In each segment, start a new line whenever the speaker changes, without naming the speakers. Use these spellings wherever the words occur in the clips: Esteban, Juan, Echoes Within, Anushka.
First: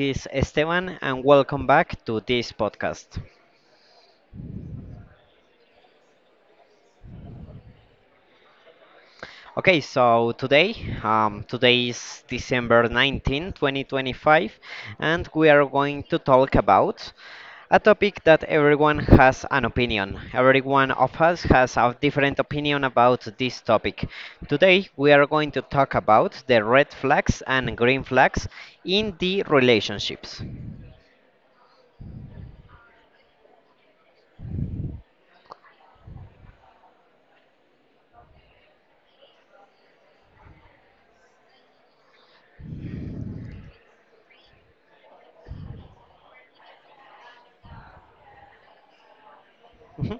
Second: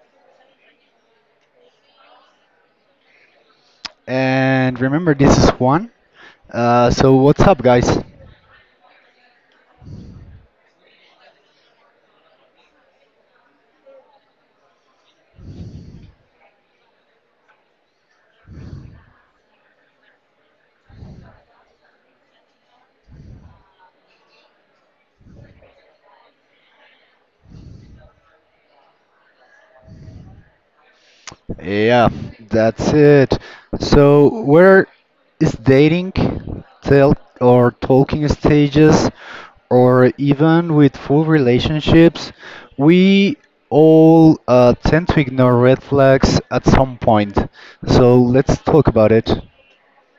is Esteban and welcome back to this podcast.
And remember, this is Juan. So, what's up, guys?
Okay, so today is December 19, 2025, and we are going to talk about a topic that everyone has an opinion. Every one of us has a different opinion about this topic. Today, we are going to talk about the red flags and green flags in the relationships.
Yeah, that's it. So, where is dating, or talking stages, or even with full relationships? We all tend to ignore red flags at some point. So, let's talk about it.
Mhm.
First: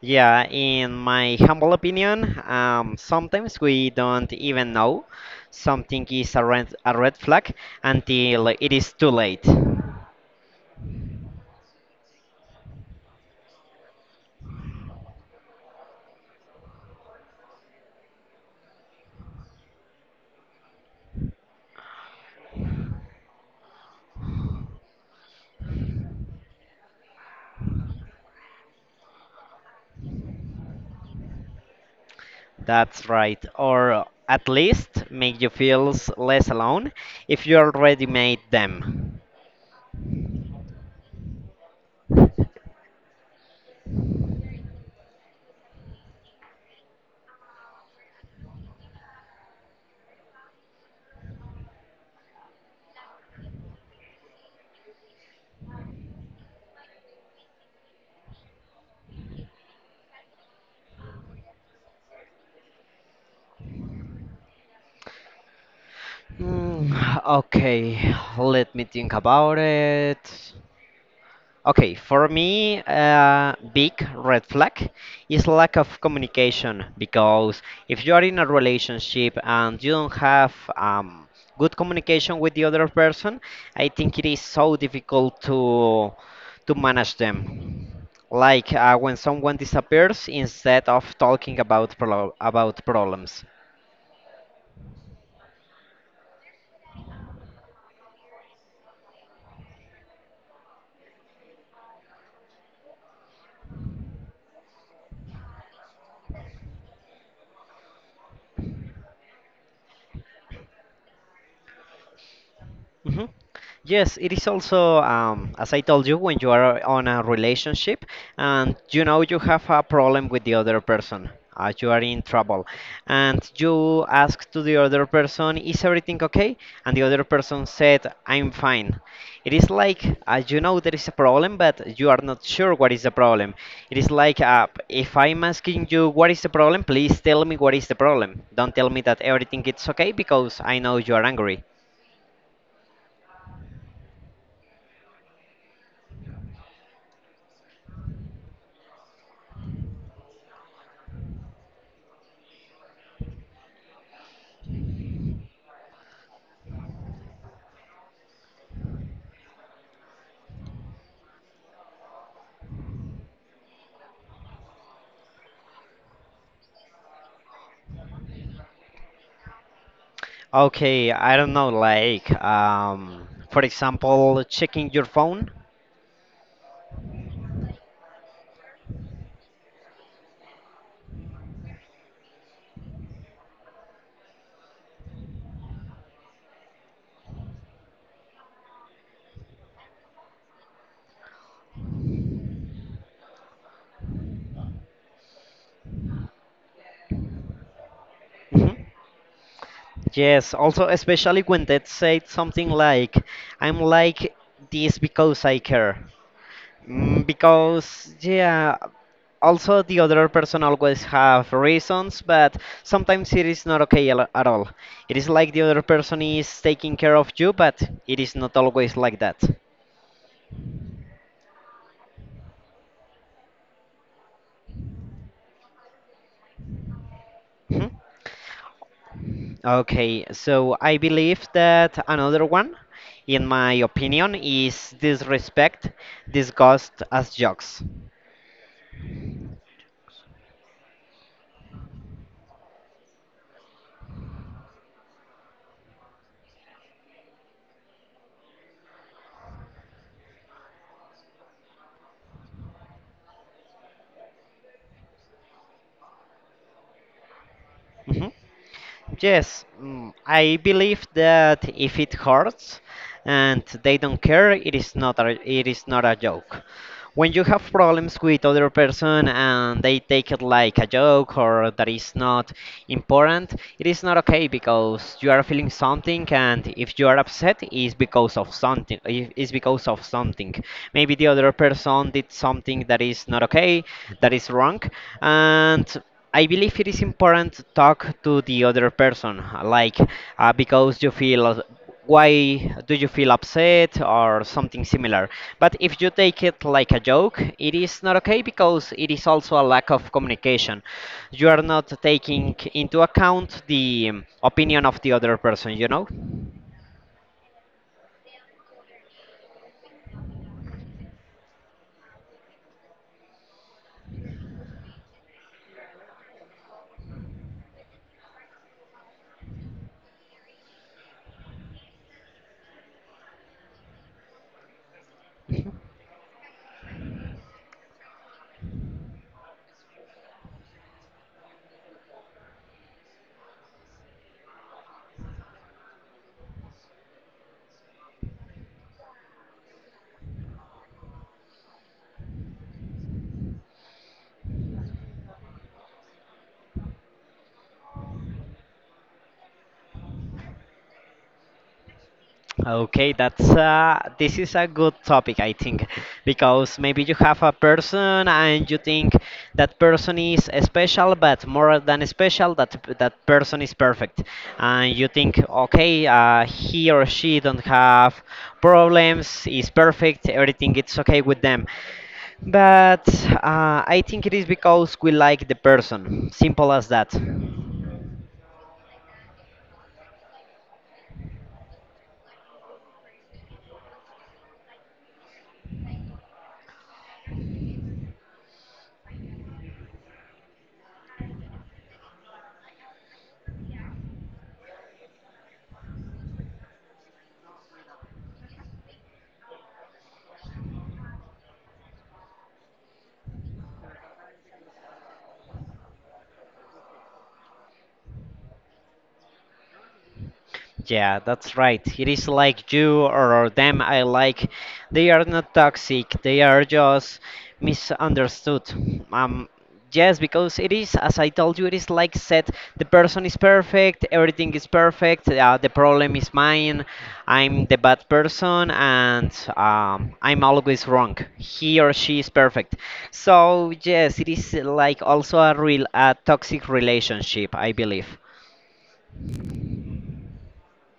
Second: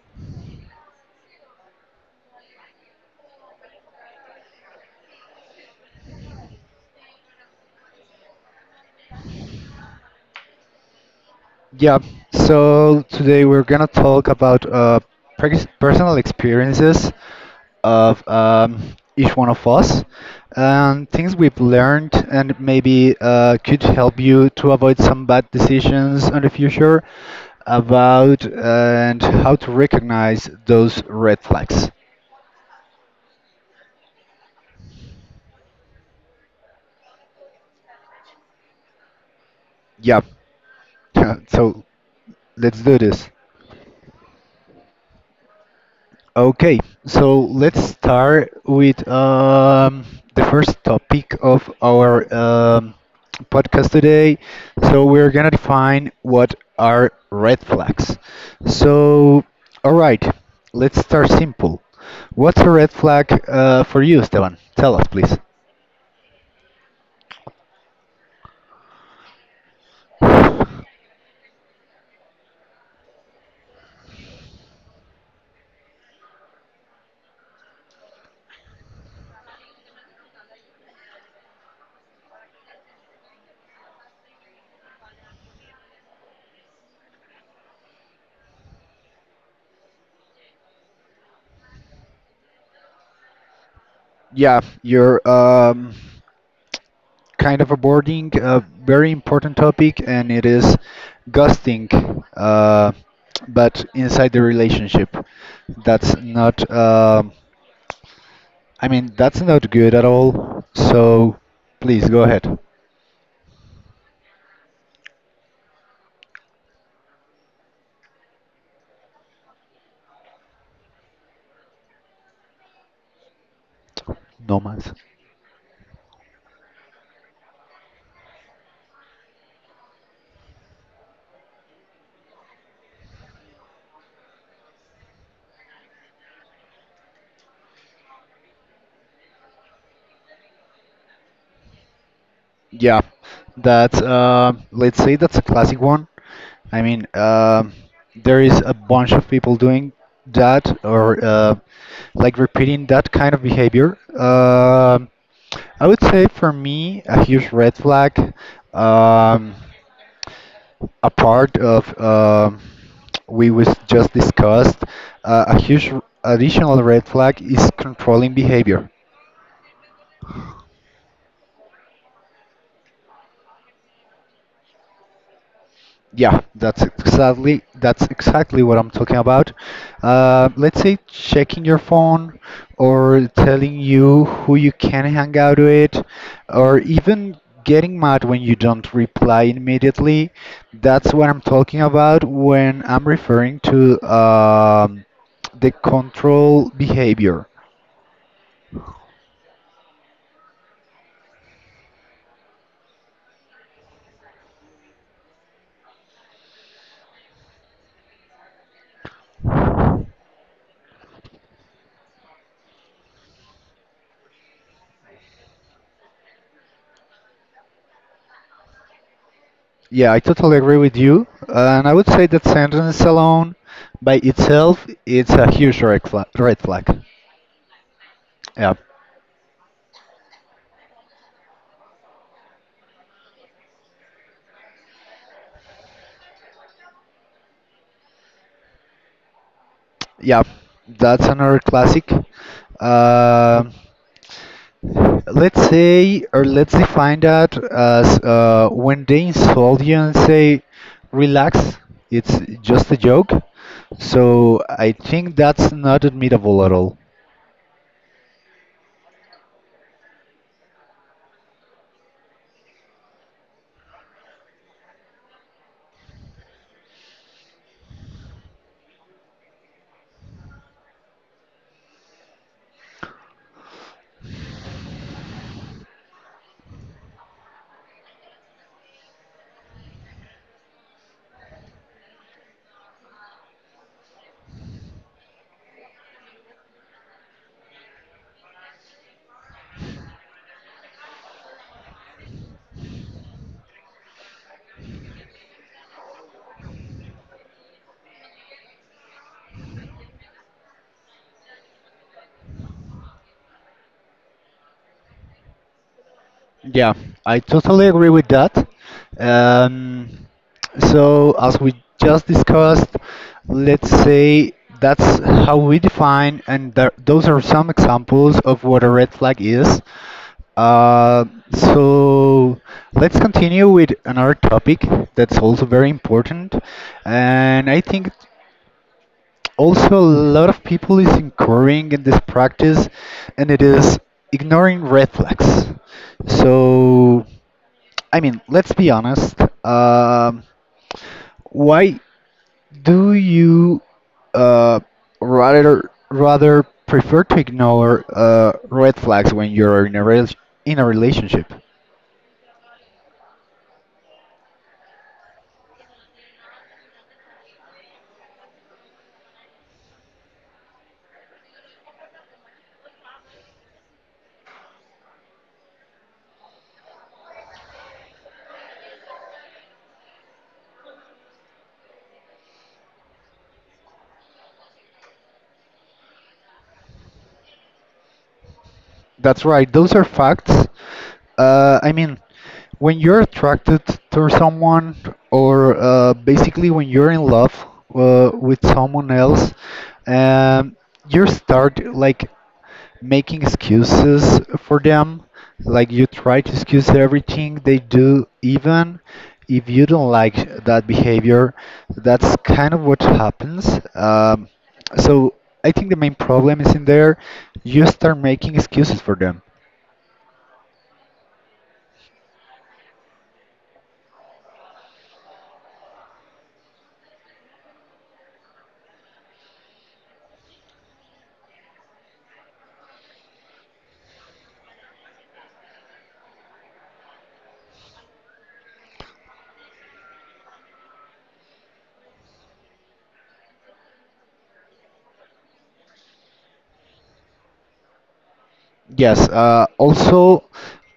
Yeah, in my humble opinion, sometimes we don't even know something is a red flag until it is too late.
Yeah, so today we're gonna talk about personal experiences of each one of us and things we've learned and maybe could help you to avoid some bad decisions in the future about and how to recognize those red flags.
That's right. Or at least make you feel less alone if you already made them.
Yeah, so let's do this. Okay, so let's start with the first topic of our podcast today. So, we're gonna define what are red flags. So, all right, let's start simple. What's a red flag for you, Esteban? Tell us, please.
Hmm, okay, let me think about it. Okay, for me, big red flag is lack of communication because if you are in a relationship and you don't have um, good communication with the other person, I think it is so difficult to manage them. Like, when someone disappears, instead of talking about about problems.
Yeah, your kind of abording a very important topic, and it is ghosting, uh, but inside the relationship. That's not, I mean, that's not good at all. So please go ahead.
Mhm. Yes, it is also, as I told you, when you are on a relationship and you know you have a problem with the other person, you are in trouble, and you ask
No
to the
mas.
other person, is everything okay? And the other person said, I'm fine. It is like, you know there is a problem, but you are not sure what is the problem. It is like, if I'm asking you what is the problem, please tell me what is the problem. Don't tell me that everything is okay because I know you are angry.
Yeah, that's let's say that's a classic one. I mean, there is a bunch of people doing that or like repeating that kind of behavior. I would say for me, a huge red flag, um, a part of we was just discussed, a huge additional red flag is controlling behavior.
Okay, I don't know, like, for example, checking your phone.
Yeah, that's exactly what I'm talking about. Let's say checking your phone or telling you who you can hang out with, or even getting mad when you don't reply immediately. That's what I'm talking about when I'm referring to the control behavior.
Mhm. Yes, also, especially when they said something like, I'm like this because I care. Because, yeah, also the other person always have reasons, but sometimes it is not okay at all. It is like the other person is taking care of you, but it is not always like that.
Yeah, I totally agree with you, and I would say that sentence alone by itself it's a huge red flag. Red flag. Yeah.
Okay, so I believe that another one, in my opinion, is disrespect discussed as jokes.
Yeah, that's another classic. Um let's say, or let's define that as when they insult you and say, relax, it's just a joke. So I think that's not admittable at all.
Mhm. Yes, I believe that if it hurts and they don't care, it is not a joke. When you have problems with other person and they take it like a joke or that is not important, it is not okay because you are feeling something, and if you are upset is because of something, is because of something. Maybe the other person did something that is not okay, that is wrong, and I believe it is important to talk to the other person, like, because you feel why do you feel upset or something similar. But if you take it like a joke, it is not okay because it is also a lack of communication. You are not taking into account the opinion of the other person, you know?
Yeah, I totally agree with that. Um, so, as we just discussed, let's say that's how we define, and there, those are some examples of what a red flag is. Uh, so, let's continue with another topic that's also very important, and I think also a lot of people is incurring in this practice, and it is ignoring red flags. So. I mean, let's be honest. Um, why do you uh, rather prefer to ignore red flags when you're in a rel in a relationship?
Okay, that's this is a good topic, I think, because maybe you have a person and you think that person is special, but more than special, that that person is perfect, and you think, okay, he or she don't have problems, is perfect, everything it's okay with them. But, I think it is because we like the person, simple as that.
That's right. Those are facts. I mean, when you're attracted to someone, or basically when you're in love with someone else, um, you start like making excuses for them. Like you try to excuse everything they do, even if you don't like that behavior. That's kind of what happens. So I think the main problem is in there. You start making excuses for them.
Yeah, that's right. It is like you or them I like. They are not toxic. They are just misunderstood. Um, yes, because it is, as I told you, it is like said, the person is perfect, everything is perfect, the problem is mine, I'm the bad person, and, I'm always wrong. He or she is perfect. So yes, it is like also a toxic relationship, I believe.
Yes. Also,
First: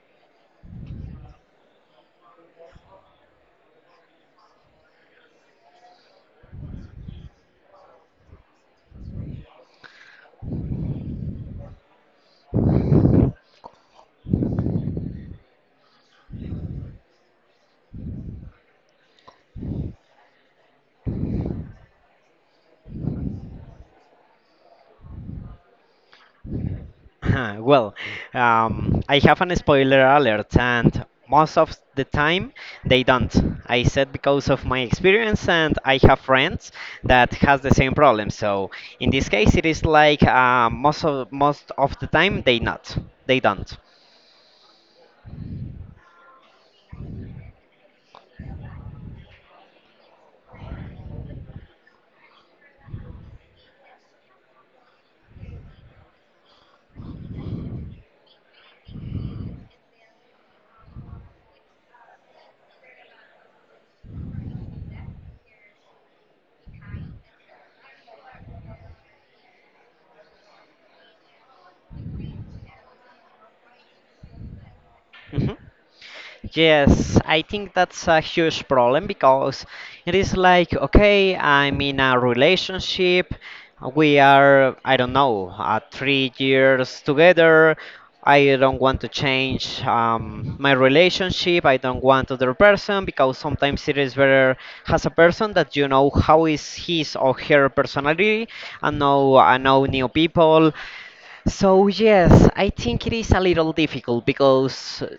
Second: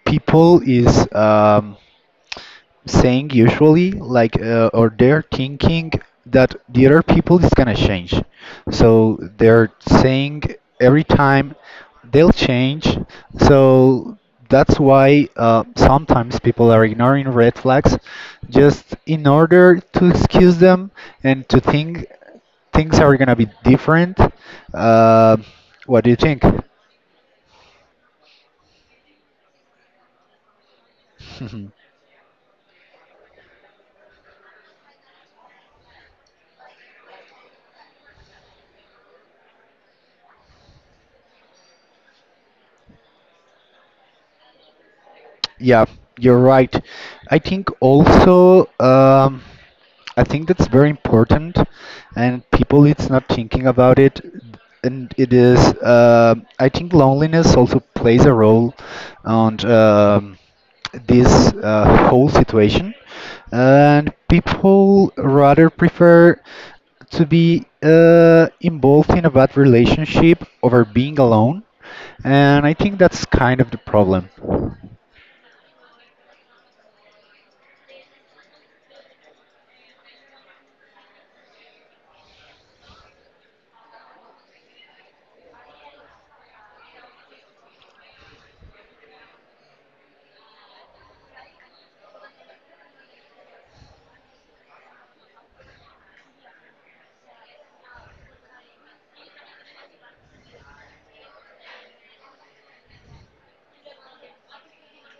people is saying usually like or they're thinking that the other people is gonna change so they're saying every time they'll change so that's why sometimes people are ignoring red flags just in order to excuse them and to think things are gonna be different uh, what do you think?
Well, I have an spoiler alert, and most of the time they don't. I said because of my experience, and I have friends that has the same problem. So in this case, it is like, most of the time they don't.
Yeah, you're right. I think also I think that's very important, and people it's not thinking about it, and it is. I think loneliness also plays a role on this whole situation, and people rather prefer to be involved in a bad relationship over being alone, and I think that's kind of the problem.
Mhm. Yes, I think that's a huge problem because it is like, okay, I'm in a relationship. We are, I don't know, 3 years together. I don't want to change my relationship. I don't want other person because sometimes it is better as a person that you know how is his or her personality, and know I know new people. So yes, I think it is a little difficult because,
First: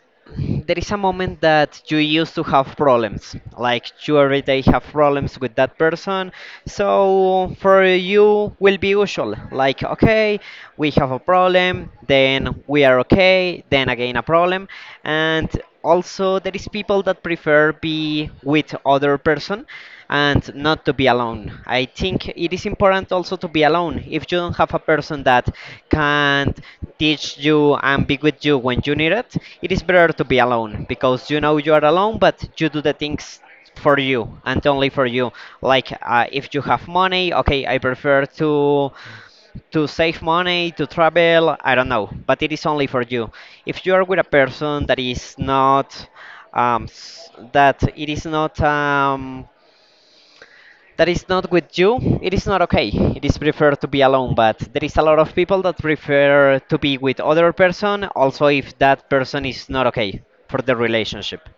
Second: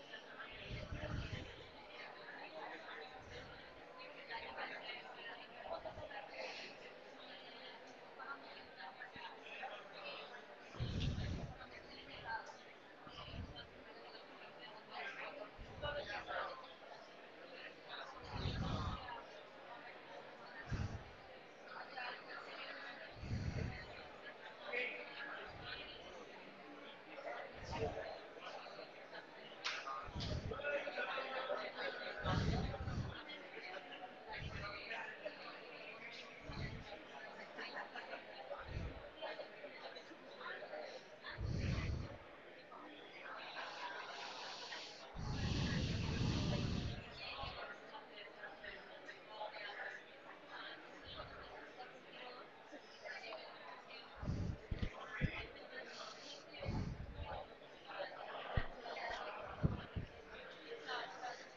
there is a moment that you used to have problems. Like you every day have problems with that person. So for you will be usual. Like okay, we have a problem, then we are okay, then again a problem. And also there is people that prefer be with other person and not to be alone. I think it is important also to be alone. If you don't have a person that can teach you and be with you when you need it, it is better to be alone because you know you are alone, but you do the things for you and only for you. Like, if you have money, okay, I prefer to save money to travel, I don't know, but it is only for you. If you are with a person that is not, that it is not, that is not with you, it is not okay. It is preferred to be alone, but there is a lot of people that prefer to be with other person also if that person is not okay for the relationship.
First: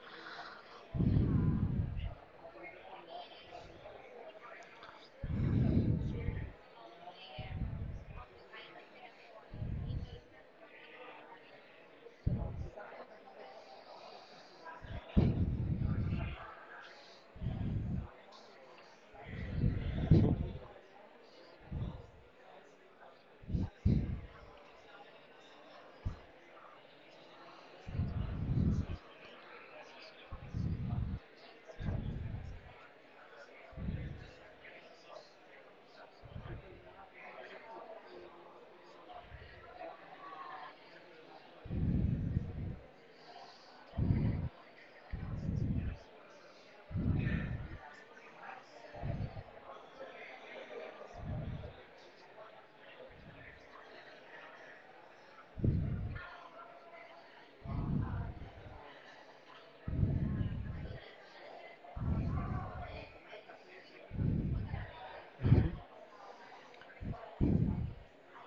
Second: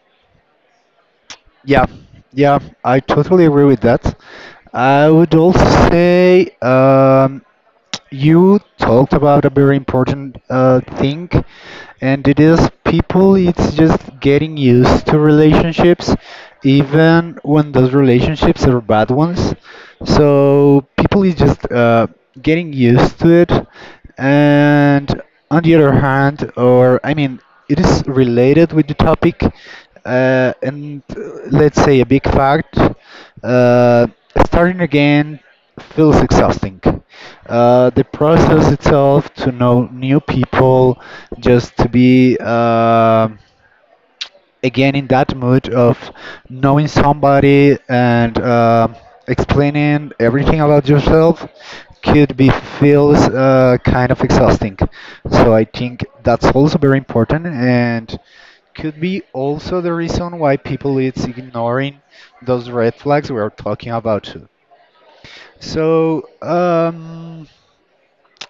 Yeah, yeah, I totally agree with that. I would also say. You talked about a very important thing, and it is people, it's just getting used to relationships, even when those relationships are bad ones. So people is just getting used to it, and on the other hand, or I mean, it is related with the topic, and let's say a big fact, uh, starting again feels exhausting. The process itself to know new people, just to be again in that mood of knowing somebody and explaining everything about yourself could be feels kind of exhausting. So I think that's also very important and could be also the reason why people is ignoring those red flags we are talking about too. So,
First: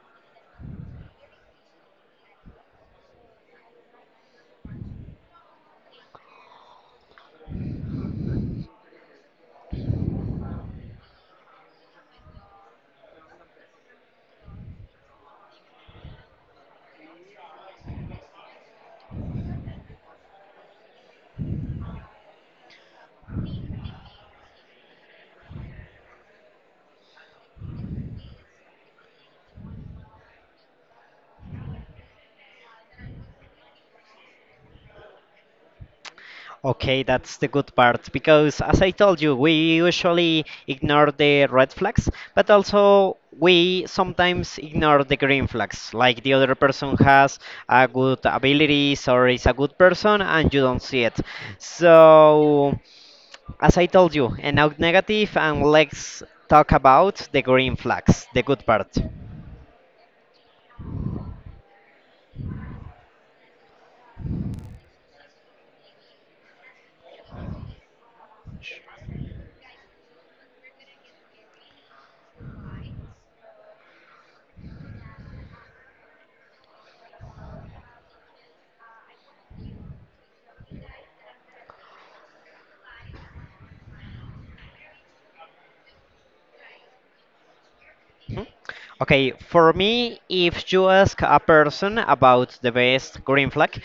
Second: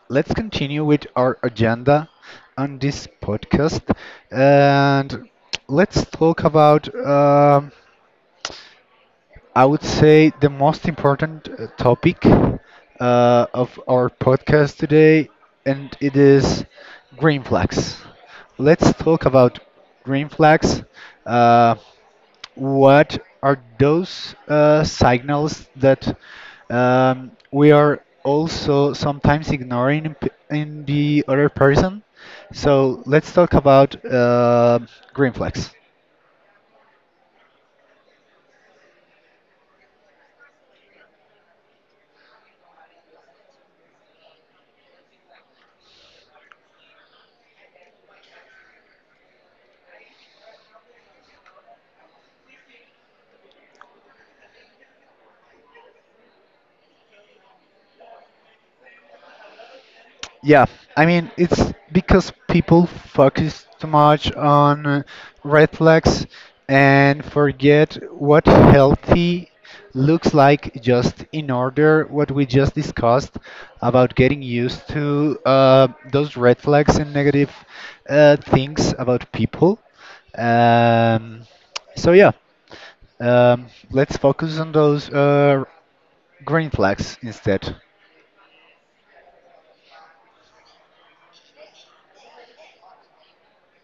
let's continue with our agenda on this podcast and let's talk about I would say the most important topic of our podcast today and it is green flags. Let's talk about green flags. Uh, what are those signals that we are also sometimes ignoring in the other person? So let's talk about green flags.
Okay, that's the good part because, as I told you, we usually ignore the red flags, but also we sometimes ignore the green flags, like the other person has a good abilities or is a good person and you don't see it. So, as I told you, and now negative, and let's talk about the green flags, the good part.
Yeah, I mean, it's because people focus too much on red flags and forget what healthy looks like just in order what we just discussed about getting used to those red flags and negative things about people. Um, so yeah, let's focus on those green flags instead.
Mhm. Okay, for me, if you ask a person about the best green flag,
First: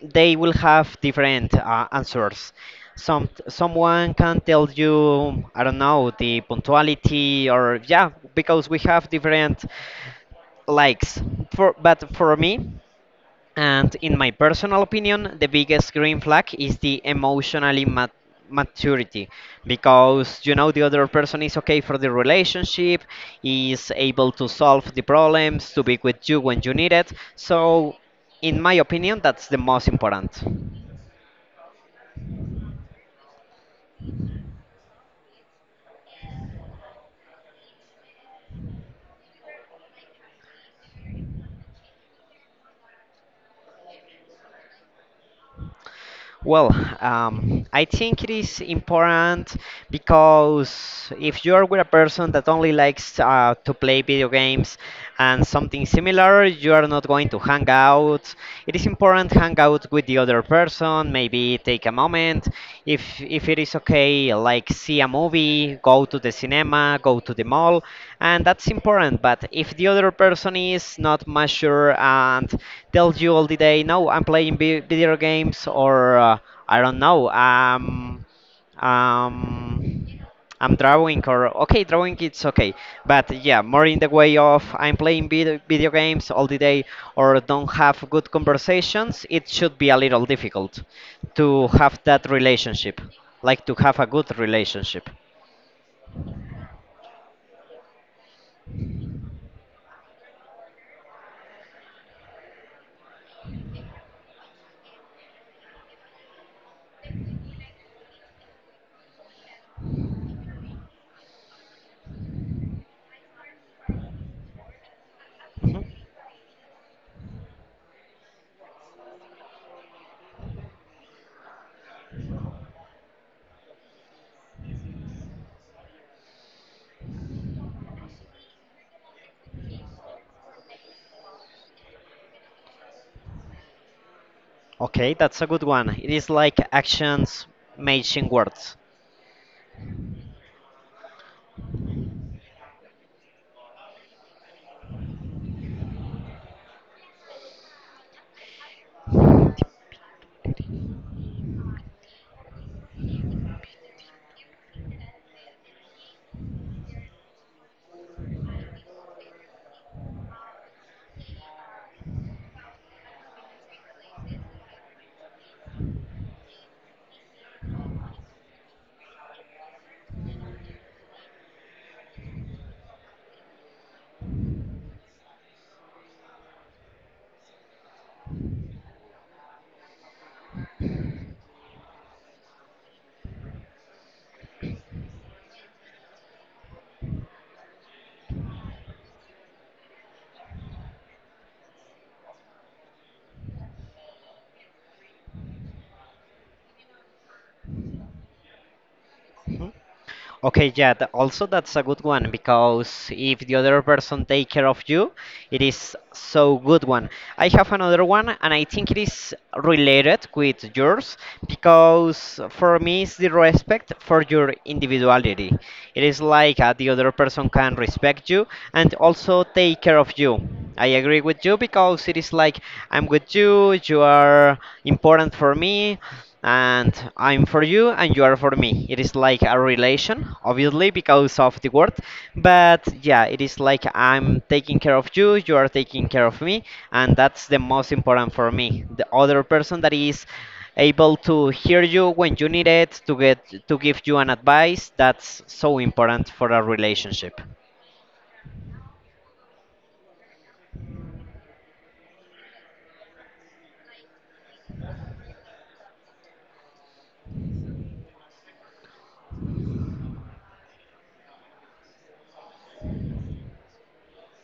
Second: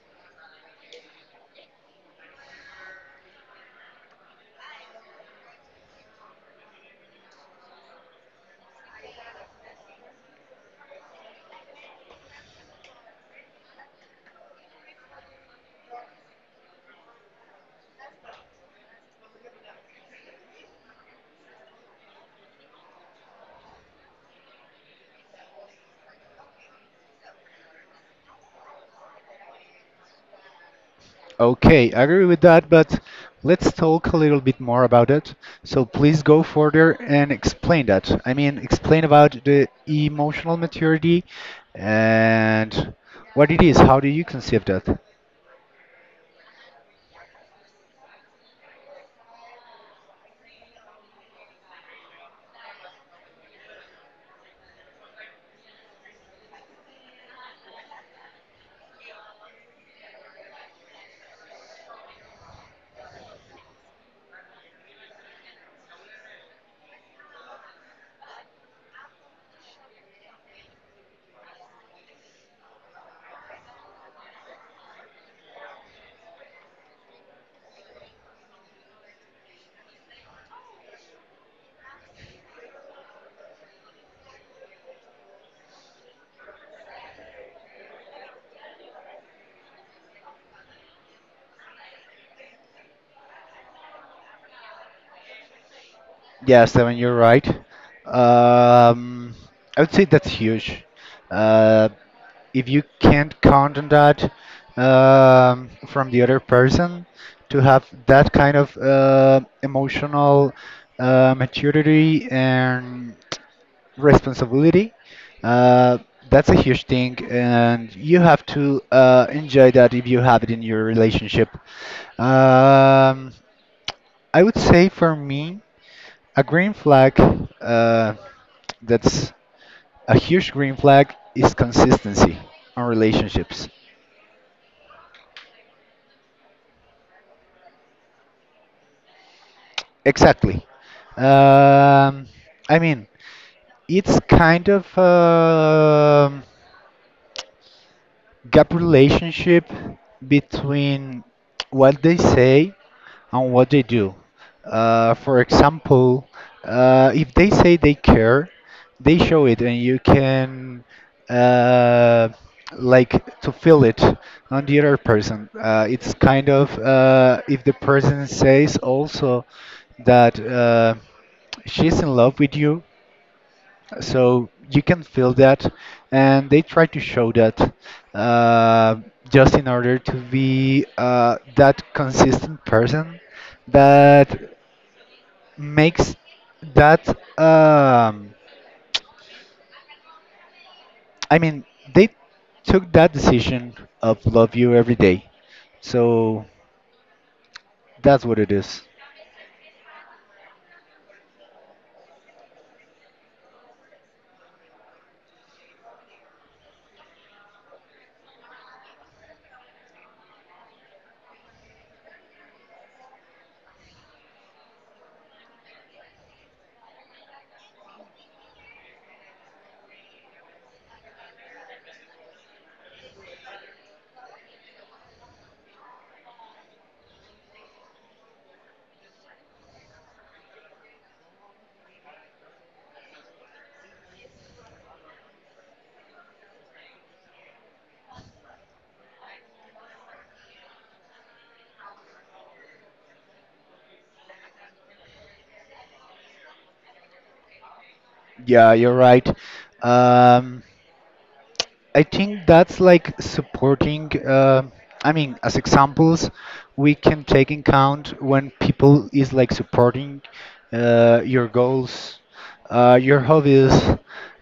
they will have different, answers. Someone can tell you, I don't know, the punctuality, or yeah, because we have different likes. For but for me, and in my personal opinion, the biggest green flag is the emotionally maturity because you know the other person is okay for the relationship, is able to solve the problems, to be with you when you need it. So, in my opinion, that's the most important.
Okay, I agree with that, but let's talk a little bit more about it. So please go further and explain that. I mean, explain about the emotional maturity and what it is. How do you conceive that?
Well, I think it is important because if you're with a person that only likes, to play video games and something similar, you are not going to hang out. It is important hang out with the other person, maybe take a moment if it is okay, like see a movie, go to the cinema, go to the mall, and that's important, but if the other person is not mature and tells you all the day, no, I'm playing video games, or, I don't know, um I'm drawing, or okay, drawing it's okay, but yeah, more in the way of I'm playing video games all the day, or don't have good conversations, it should be a little difficult to have that relationship, like to have a good relationship.
Yeah, Esteban, you're right. Um, I would say that's huge. Uh, if you can't count on that from the other person to have that kind of emotional maturity and responsibility,
Mhm.
uh, that's a huge thing, and you have to enjoy that if you have it in your relationship. Um, I would say for me. A green flag, uh, that's a huge green flag, is consistency on relationships.
Okay, that's a good one. It is like actions matching words.
Exactly. Um, I mean, it's kind of gap relationship between what they say and what they do. For example, if they say they care, they show it, and you can uh, like to feel it on the other person. It's kind of if the person says also that she's in love with you, so you can feel that and they try to show that uh, just in order to be that consistent person that makes that um, I mean they took that decision of love you every day so that's what it is.
Mhm. Okay, yeah, also that's a good one because if the other person take care of you, it is so good one. I have another one, and I think it is related with yours because for me it's the respect for your individuality. It is like, the other person can respect you and also take care of you. I agree with you because it is like I'm with you, you are important for me, and I'm for you and you are for me. It is like a relation, obviously, because of the word, but yeah, it is like I'm taking care of you, you are taking care of me, and that's the most important for me. The other person that is able to hear you when you need it, to give you an advice, that's so important for a relationship.
Yeah, you're right. um, I think that's like supporting. I mean, as examples, we can take in count when people is like supporting your goals, your hobbies,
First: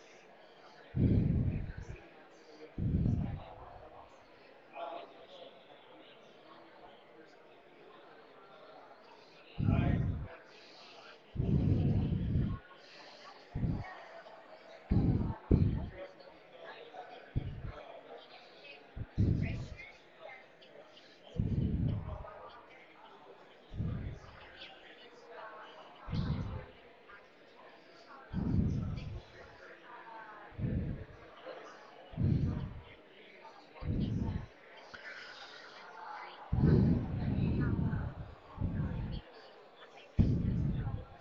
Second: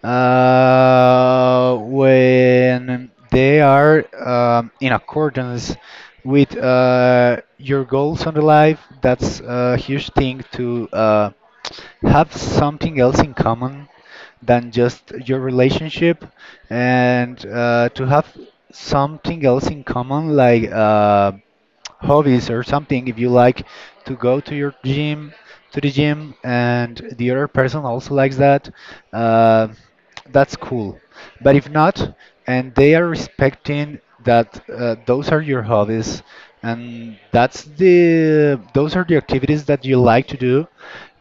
when they are in accordance with your goals on the life. That's a huge thing to have something else in common than just your relationship and to have something else in common like hobbies or something if you like to go to the gym and the other person also likes that uh, that's cool but if not and they are respecting that those are your hobbies and that's the those are the activities that you like to do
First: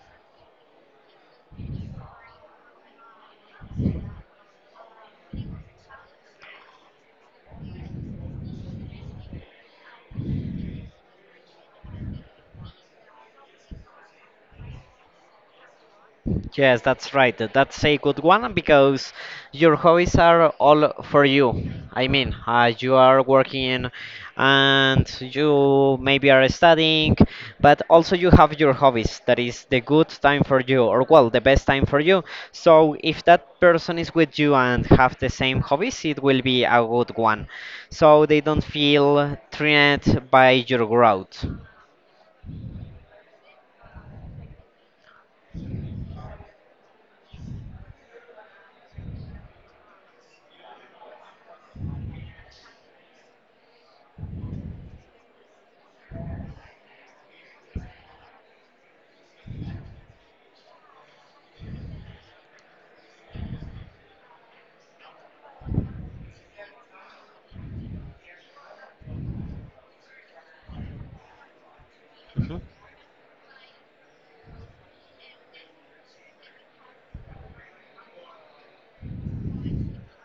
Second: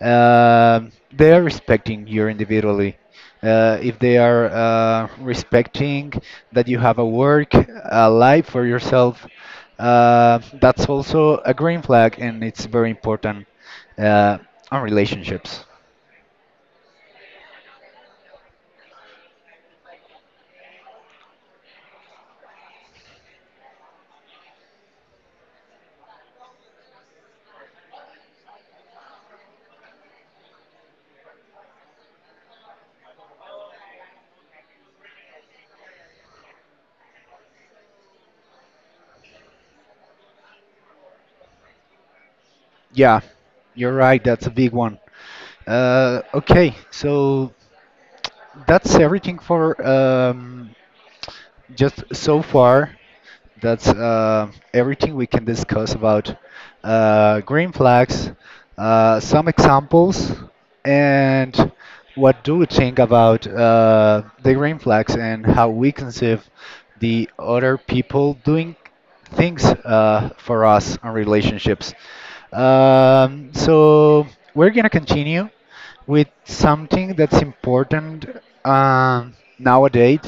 they are respecting you individually if they are respecting that you have a work, a life for yourself, that's also a green flag, and it's very important uh, on relationships.
Yes, that's right. That's a good one because your hobbies are all for you. I mean, you are working and you maybe are studying, but also you have your hobbies. That is the good time for you, or well, the best time for you. So if that person is with you and have the same hobbies, it will be a good one. So they don't feel threatened by your growth.
Yeah, you're right. That's a big one. Okay, so that's everything for just so far. That's everything we can discuss about green flags, some examples, and what do we think about the green flags and how we conceive the other people doing things for us on relationships.
Mhm.
So we're gonna continue with something that's important um, nowadays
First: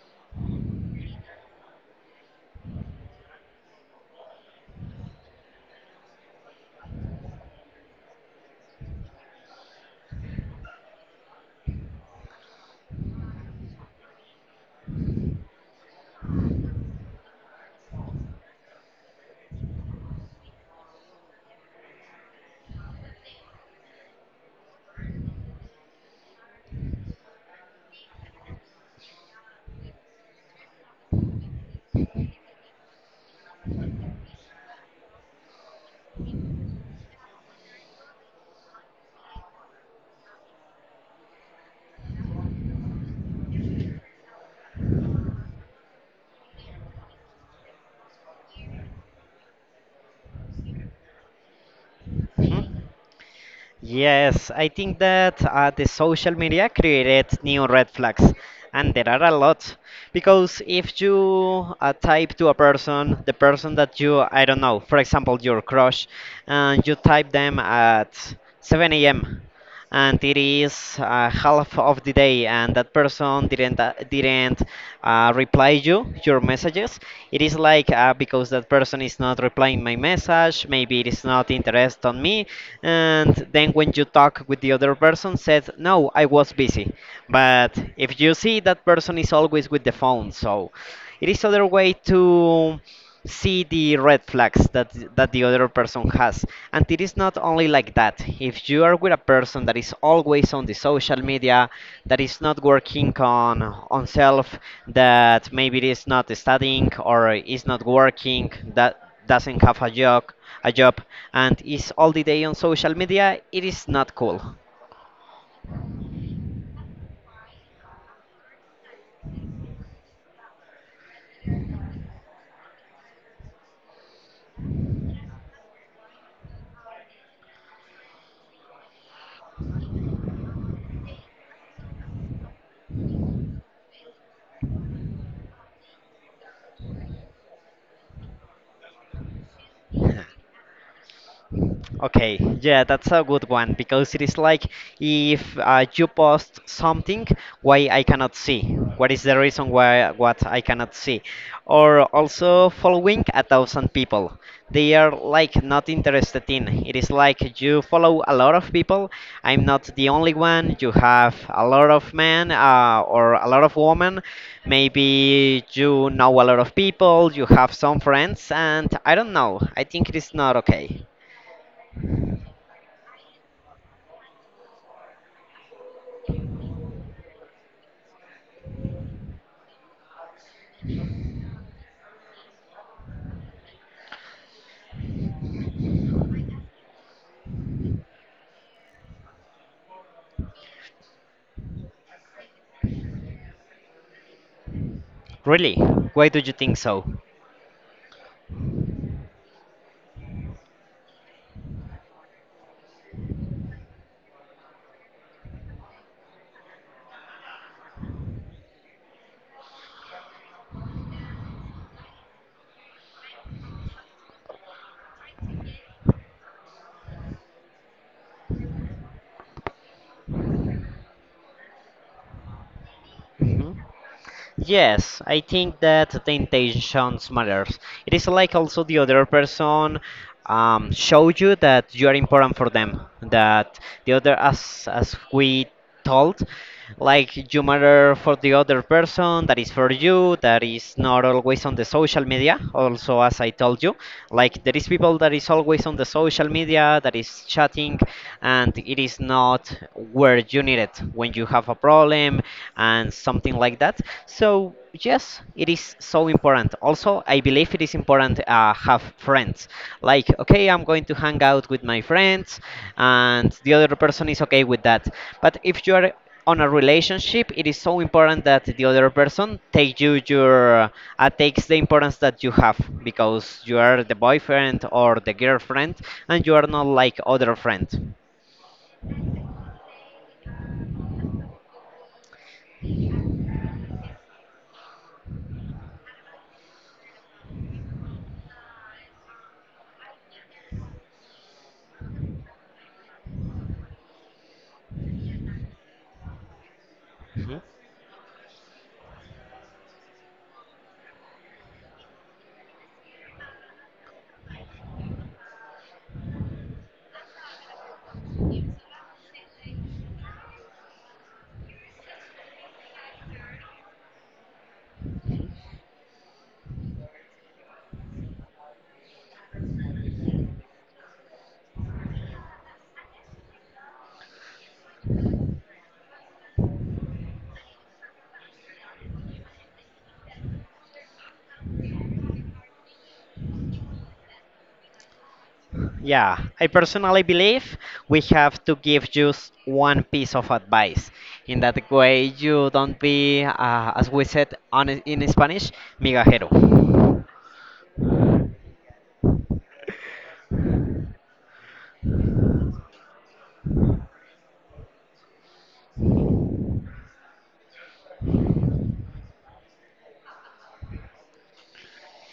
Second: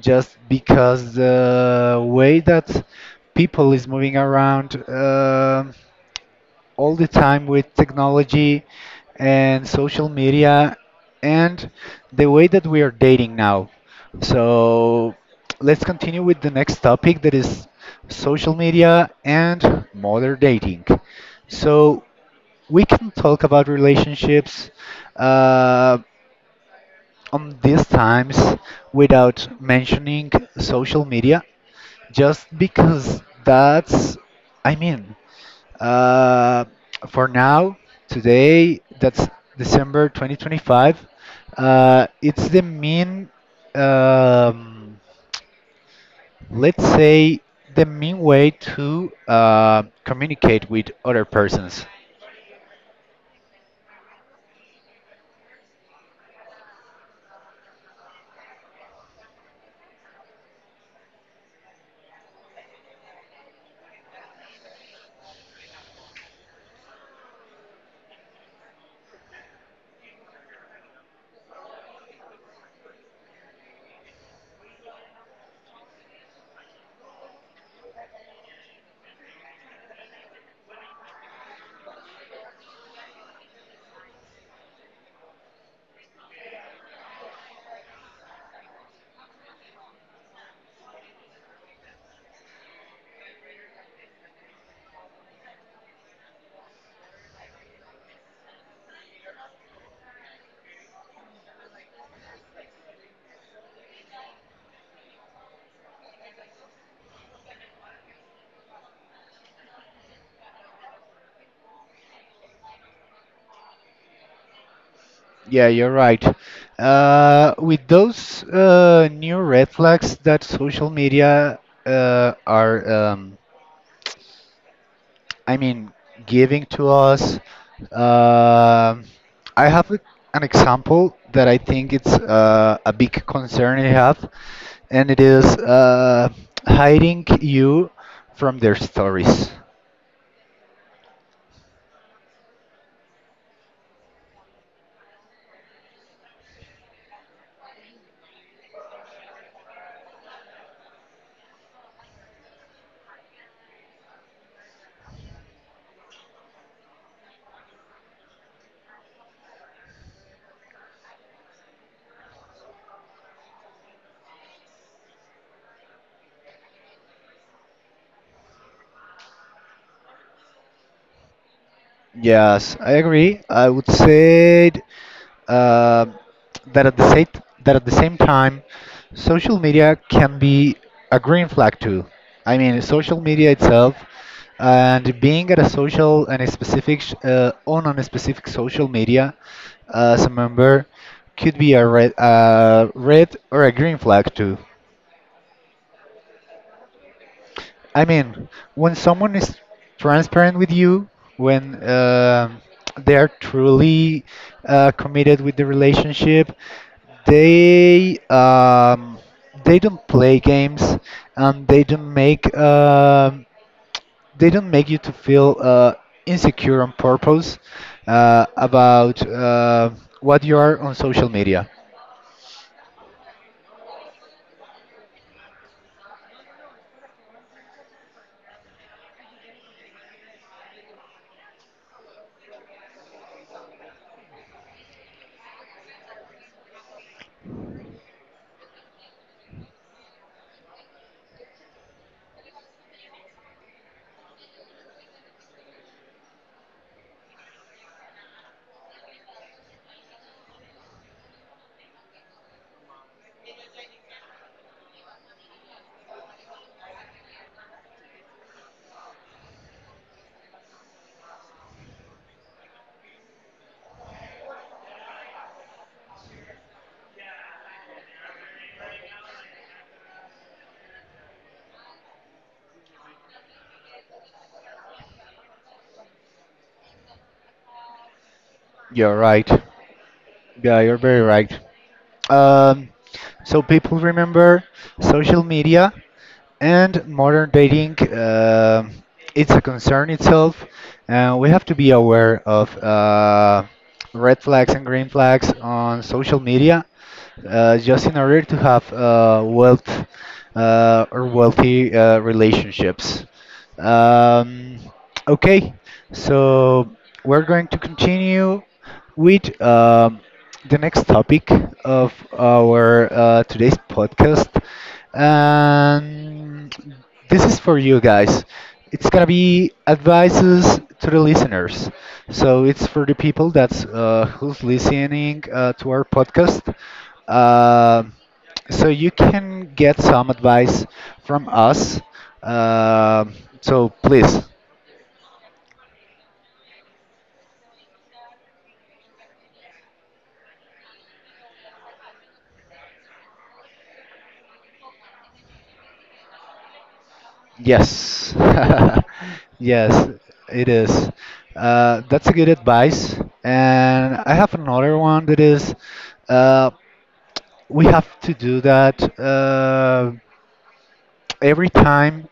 just because the way that people is moving around all the time with technology and social media and the way that we are dating now so let's continue with the next topic that is social media and modern dating. So we can talk about relationships uh, on these times without mentioning social media just because that's I mean uh, for now today that's december 2025 it's the mean um, let's say the mean way to communicate with other persons.
Mhm. Yes, I think that, the social media created new red flags, and there are a lot. Because if you type to a person, the person that you, I don't know, for example, your crush, and you type them at 7 a.m and it is half of the day, and that person didn't reply you your messages. It is like because that person is not replying my message, maybe it is not interest on me. And then when you talk with the other person said no, I was busy. But if you see that person is always with the phone, so it is other way to see the red flags that the other person has. And it is not only like that. If you are with a person that is always on the social media, that is not working on self, that maybe it is not studying or is not working, that doesn't have a job a job and is all the day on social media, it is not cool.
Yeah, you're right. With those new red flags that social media uh, are, um, I mean, giving to us, um I have an example that I think it's a big concern I have, and it is hiding you from their stories.
Okay, yeah, that's a good one, because it is like if you post something, why I cannot see? What is the reason why what I cannot see? Or also following a thousand people, they are like not interested in. It is like you follow a lot of people. I'm not the only one. You have a lot of men or a lot of women. Maybe you know a lot of people. You have some friends, and I don't know. I think it is not okay.
Yes, I agree. I would say uh, that at the same that at the same time, social media can be a green flag too. I mean, social media itself and being at a social and a specific social media as a member could be a red, red or a green flag too.
Really? Why do you think so?
I mean, when someone is transparent with you, when they are truly committed with the relationship, they um, they don't play games and they don't make you to feel insecure on purpose about what you are on social media.
hmm Yes, I think that the intentions matters. It is like also the other person show you that you are important for them. That the other, as we told, like you matter for the other person. That is for you. That is not always on the social media. Also, as I told you, like there is people that is always on the social media that is chatting, and it is not where you need it. When you have a problem, and something like that. So yes, it is so important. Also, I believe it is important have friends. Like okay, I'm going to hang out with my friends, and the other person is okay with that. But if you are on a relationship, it is so important that the other person takes the importance that you have, because you are the boyfriend or the girlfriend, and you are not like other friend.
You're right. Yeah, you're very right. Um, so people remember social media and modern dating, it's a concern itself. We have to be aware of red flags and green flags on social media,
Mhm.
just in order to have wealthy relationships. Um, okay, so we're going to continue with. The next topic of our today's podcast. And this is for you guys. It's gonna be advices to the listeners. So it's for the people that's who's listening to our podcast. Uh, so you can get some advice from us. Uh, so please.
Yeah, I personally believe we have to give just one piece of advice. In that way, you don't be, as we said on, in Spanish, migajero.
Yes, yes, it is. That's a good advice. And I have another one that is uh, we have to do that every time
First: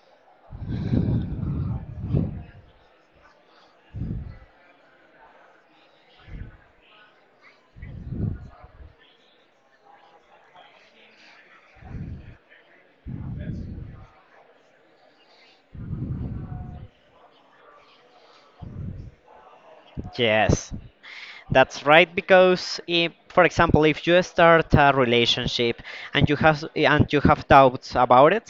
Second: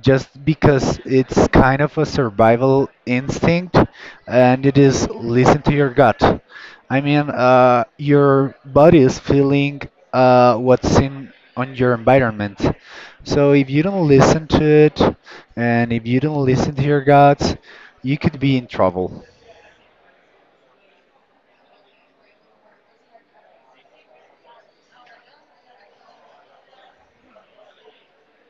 just because it's kind of a survival instinct and it is listen to your gut. I mean, your body is feeling what's in on your environment. So if you don't listen to it and if you don't listen to your gut, you could be in trouble.
Yes. That's right, because if, for example, if you start a relationship and you have doubts about it,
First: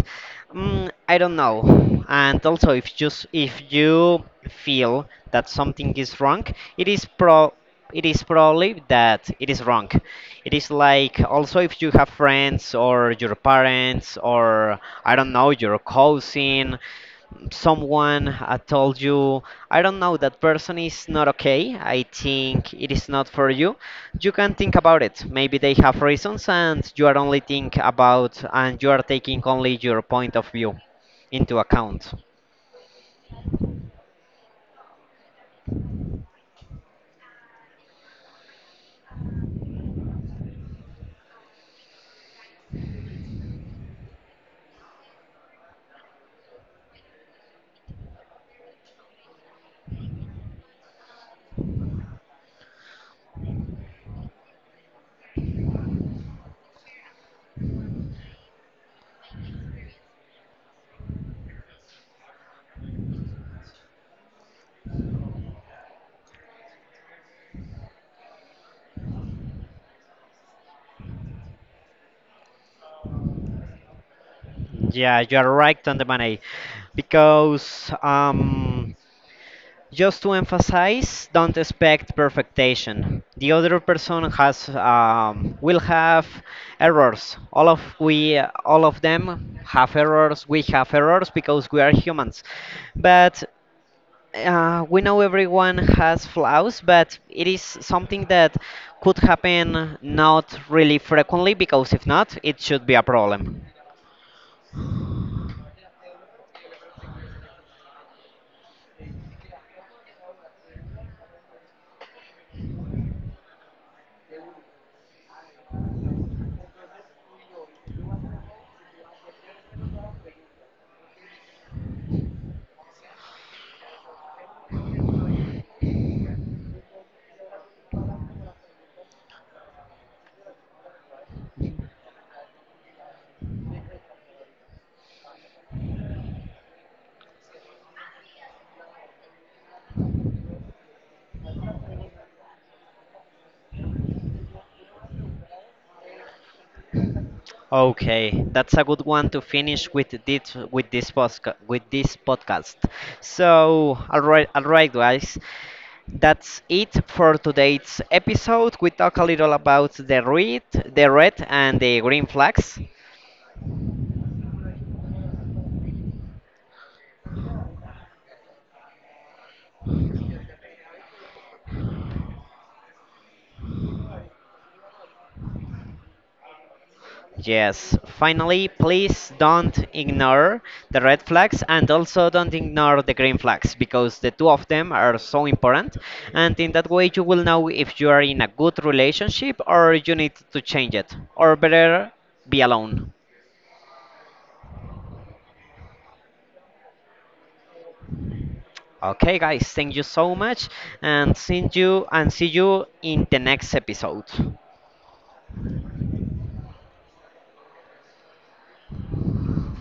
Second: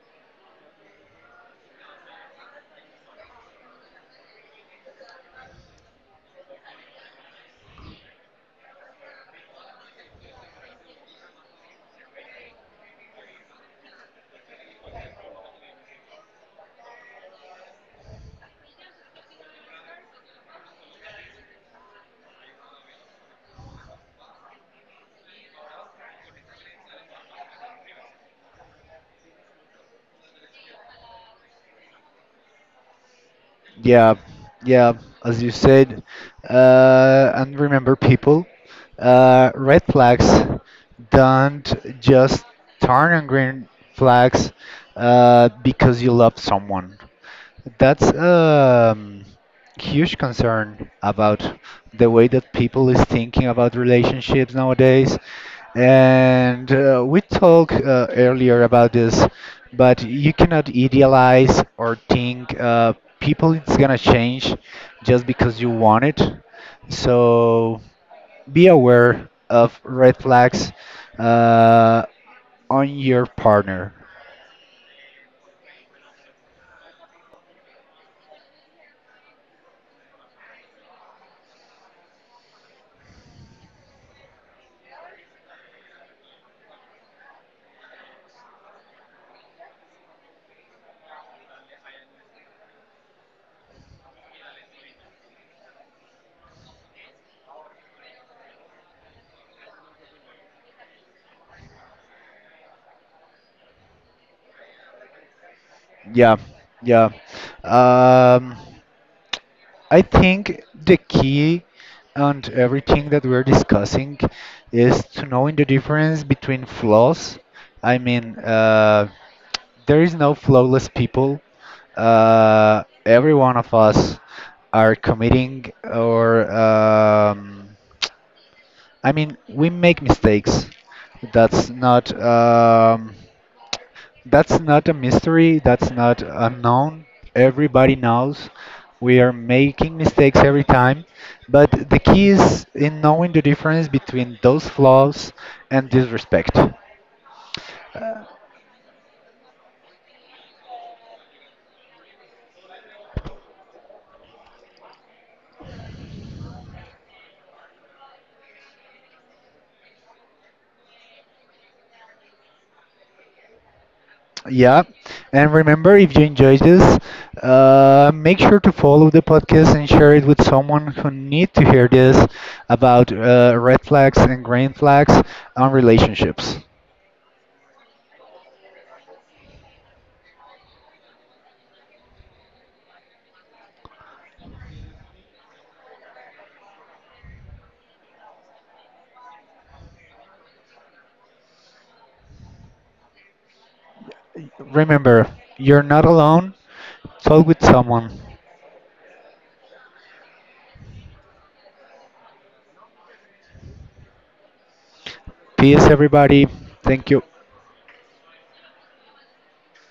mm, I don't know. And also, if just if you feel that something is wrong, it is pro it is probably that it is wrong. It is like also if you have friends or your parents or I don't know your cousin, someone told you, I don't know, that person is not okay, I think it is not for you, you can think about it. Maybe they have reasons, and you are taking only your point of view into account.
Yeah, yeah, as you said. And remember, people, red flags don't just turn on green flags because you love someone. That's a huge concern about the way that people is thinking about relationships nowadays. And we talked earlier about this, but you cannot idealize or think people it's gonna change just because you want it. So be aware of red flags uh, on your partner.
Yeah, you are right on the money because just to emphasize, don't expect perfection. The other person has will have errors. All of them have errors. We have errors because we are humans. But we know everyone has flaws, but it is something that could happen not really frequently, because if not, it should be a problem.
Yeah, yeah. Um, I think the key and everything that we're discussing is to knowing the difference between flaws. I mean, there is no flawless people. Every one of us are committing or I mean, we make mistakes. That's not. Um, that's not a mystery. That's not unknown. Everybody knows we are making mistakes every time. But the key is in knowing the difference between those flaws and disrespect. Uh,
Okay, that's a good one to finish with this podcast. So, all right, guys. That's it for today's episode. We talk a little about the red and the green flags.
yeah. And remember, if you enjoyed this, make sure to follow the podcast and share it with someone who need to hear this about red flags and green flags on relationships.
Yes, finally, please don't ignore the red flags, and also don't ignore the green flags, because the two of them are so important. And in that way, you will know if you are in a good relationship or you need to change it, or better, be alone.
Remember, you're not alone. Talk with someone.
Okay, guys, thank you so much, and see you in the next episode.
Peace, everybody. Thank you.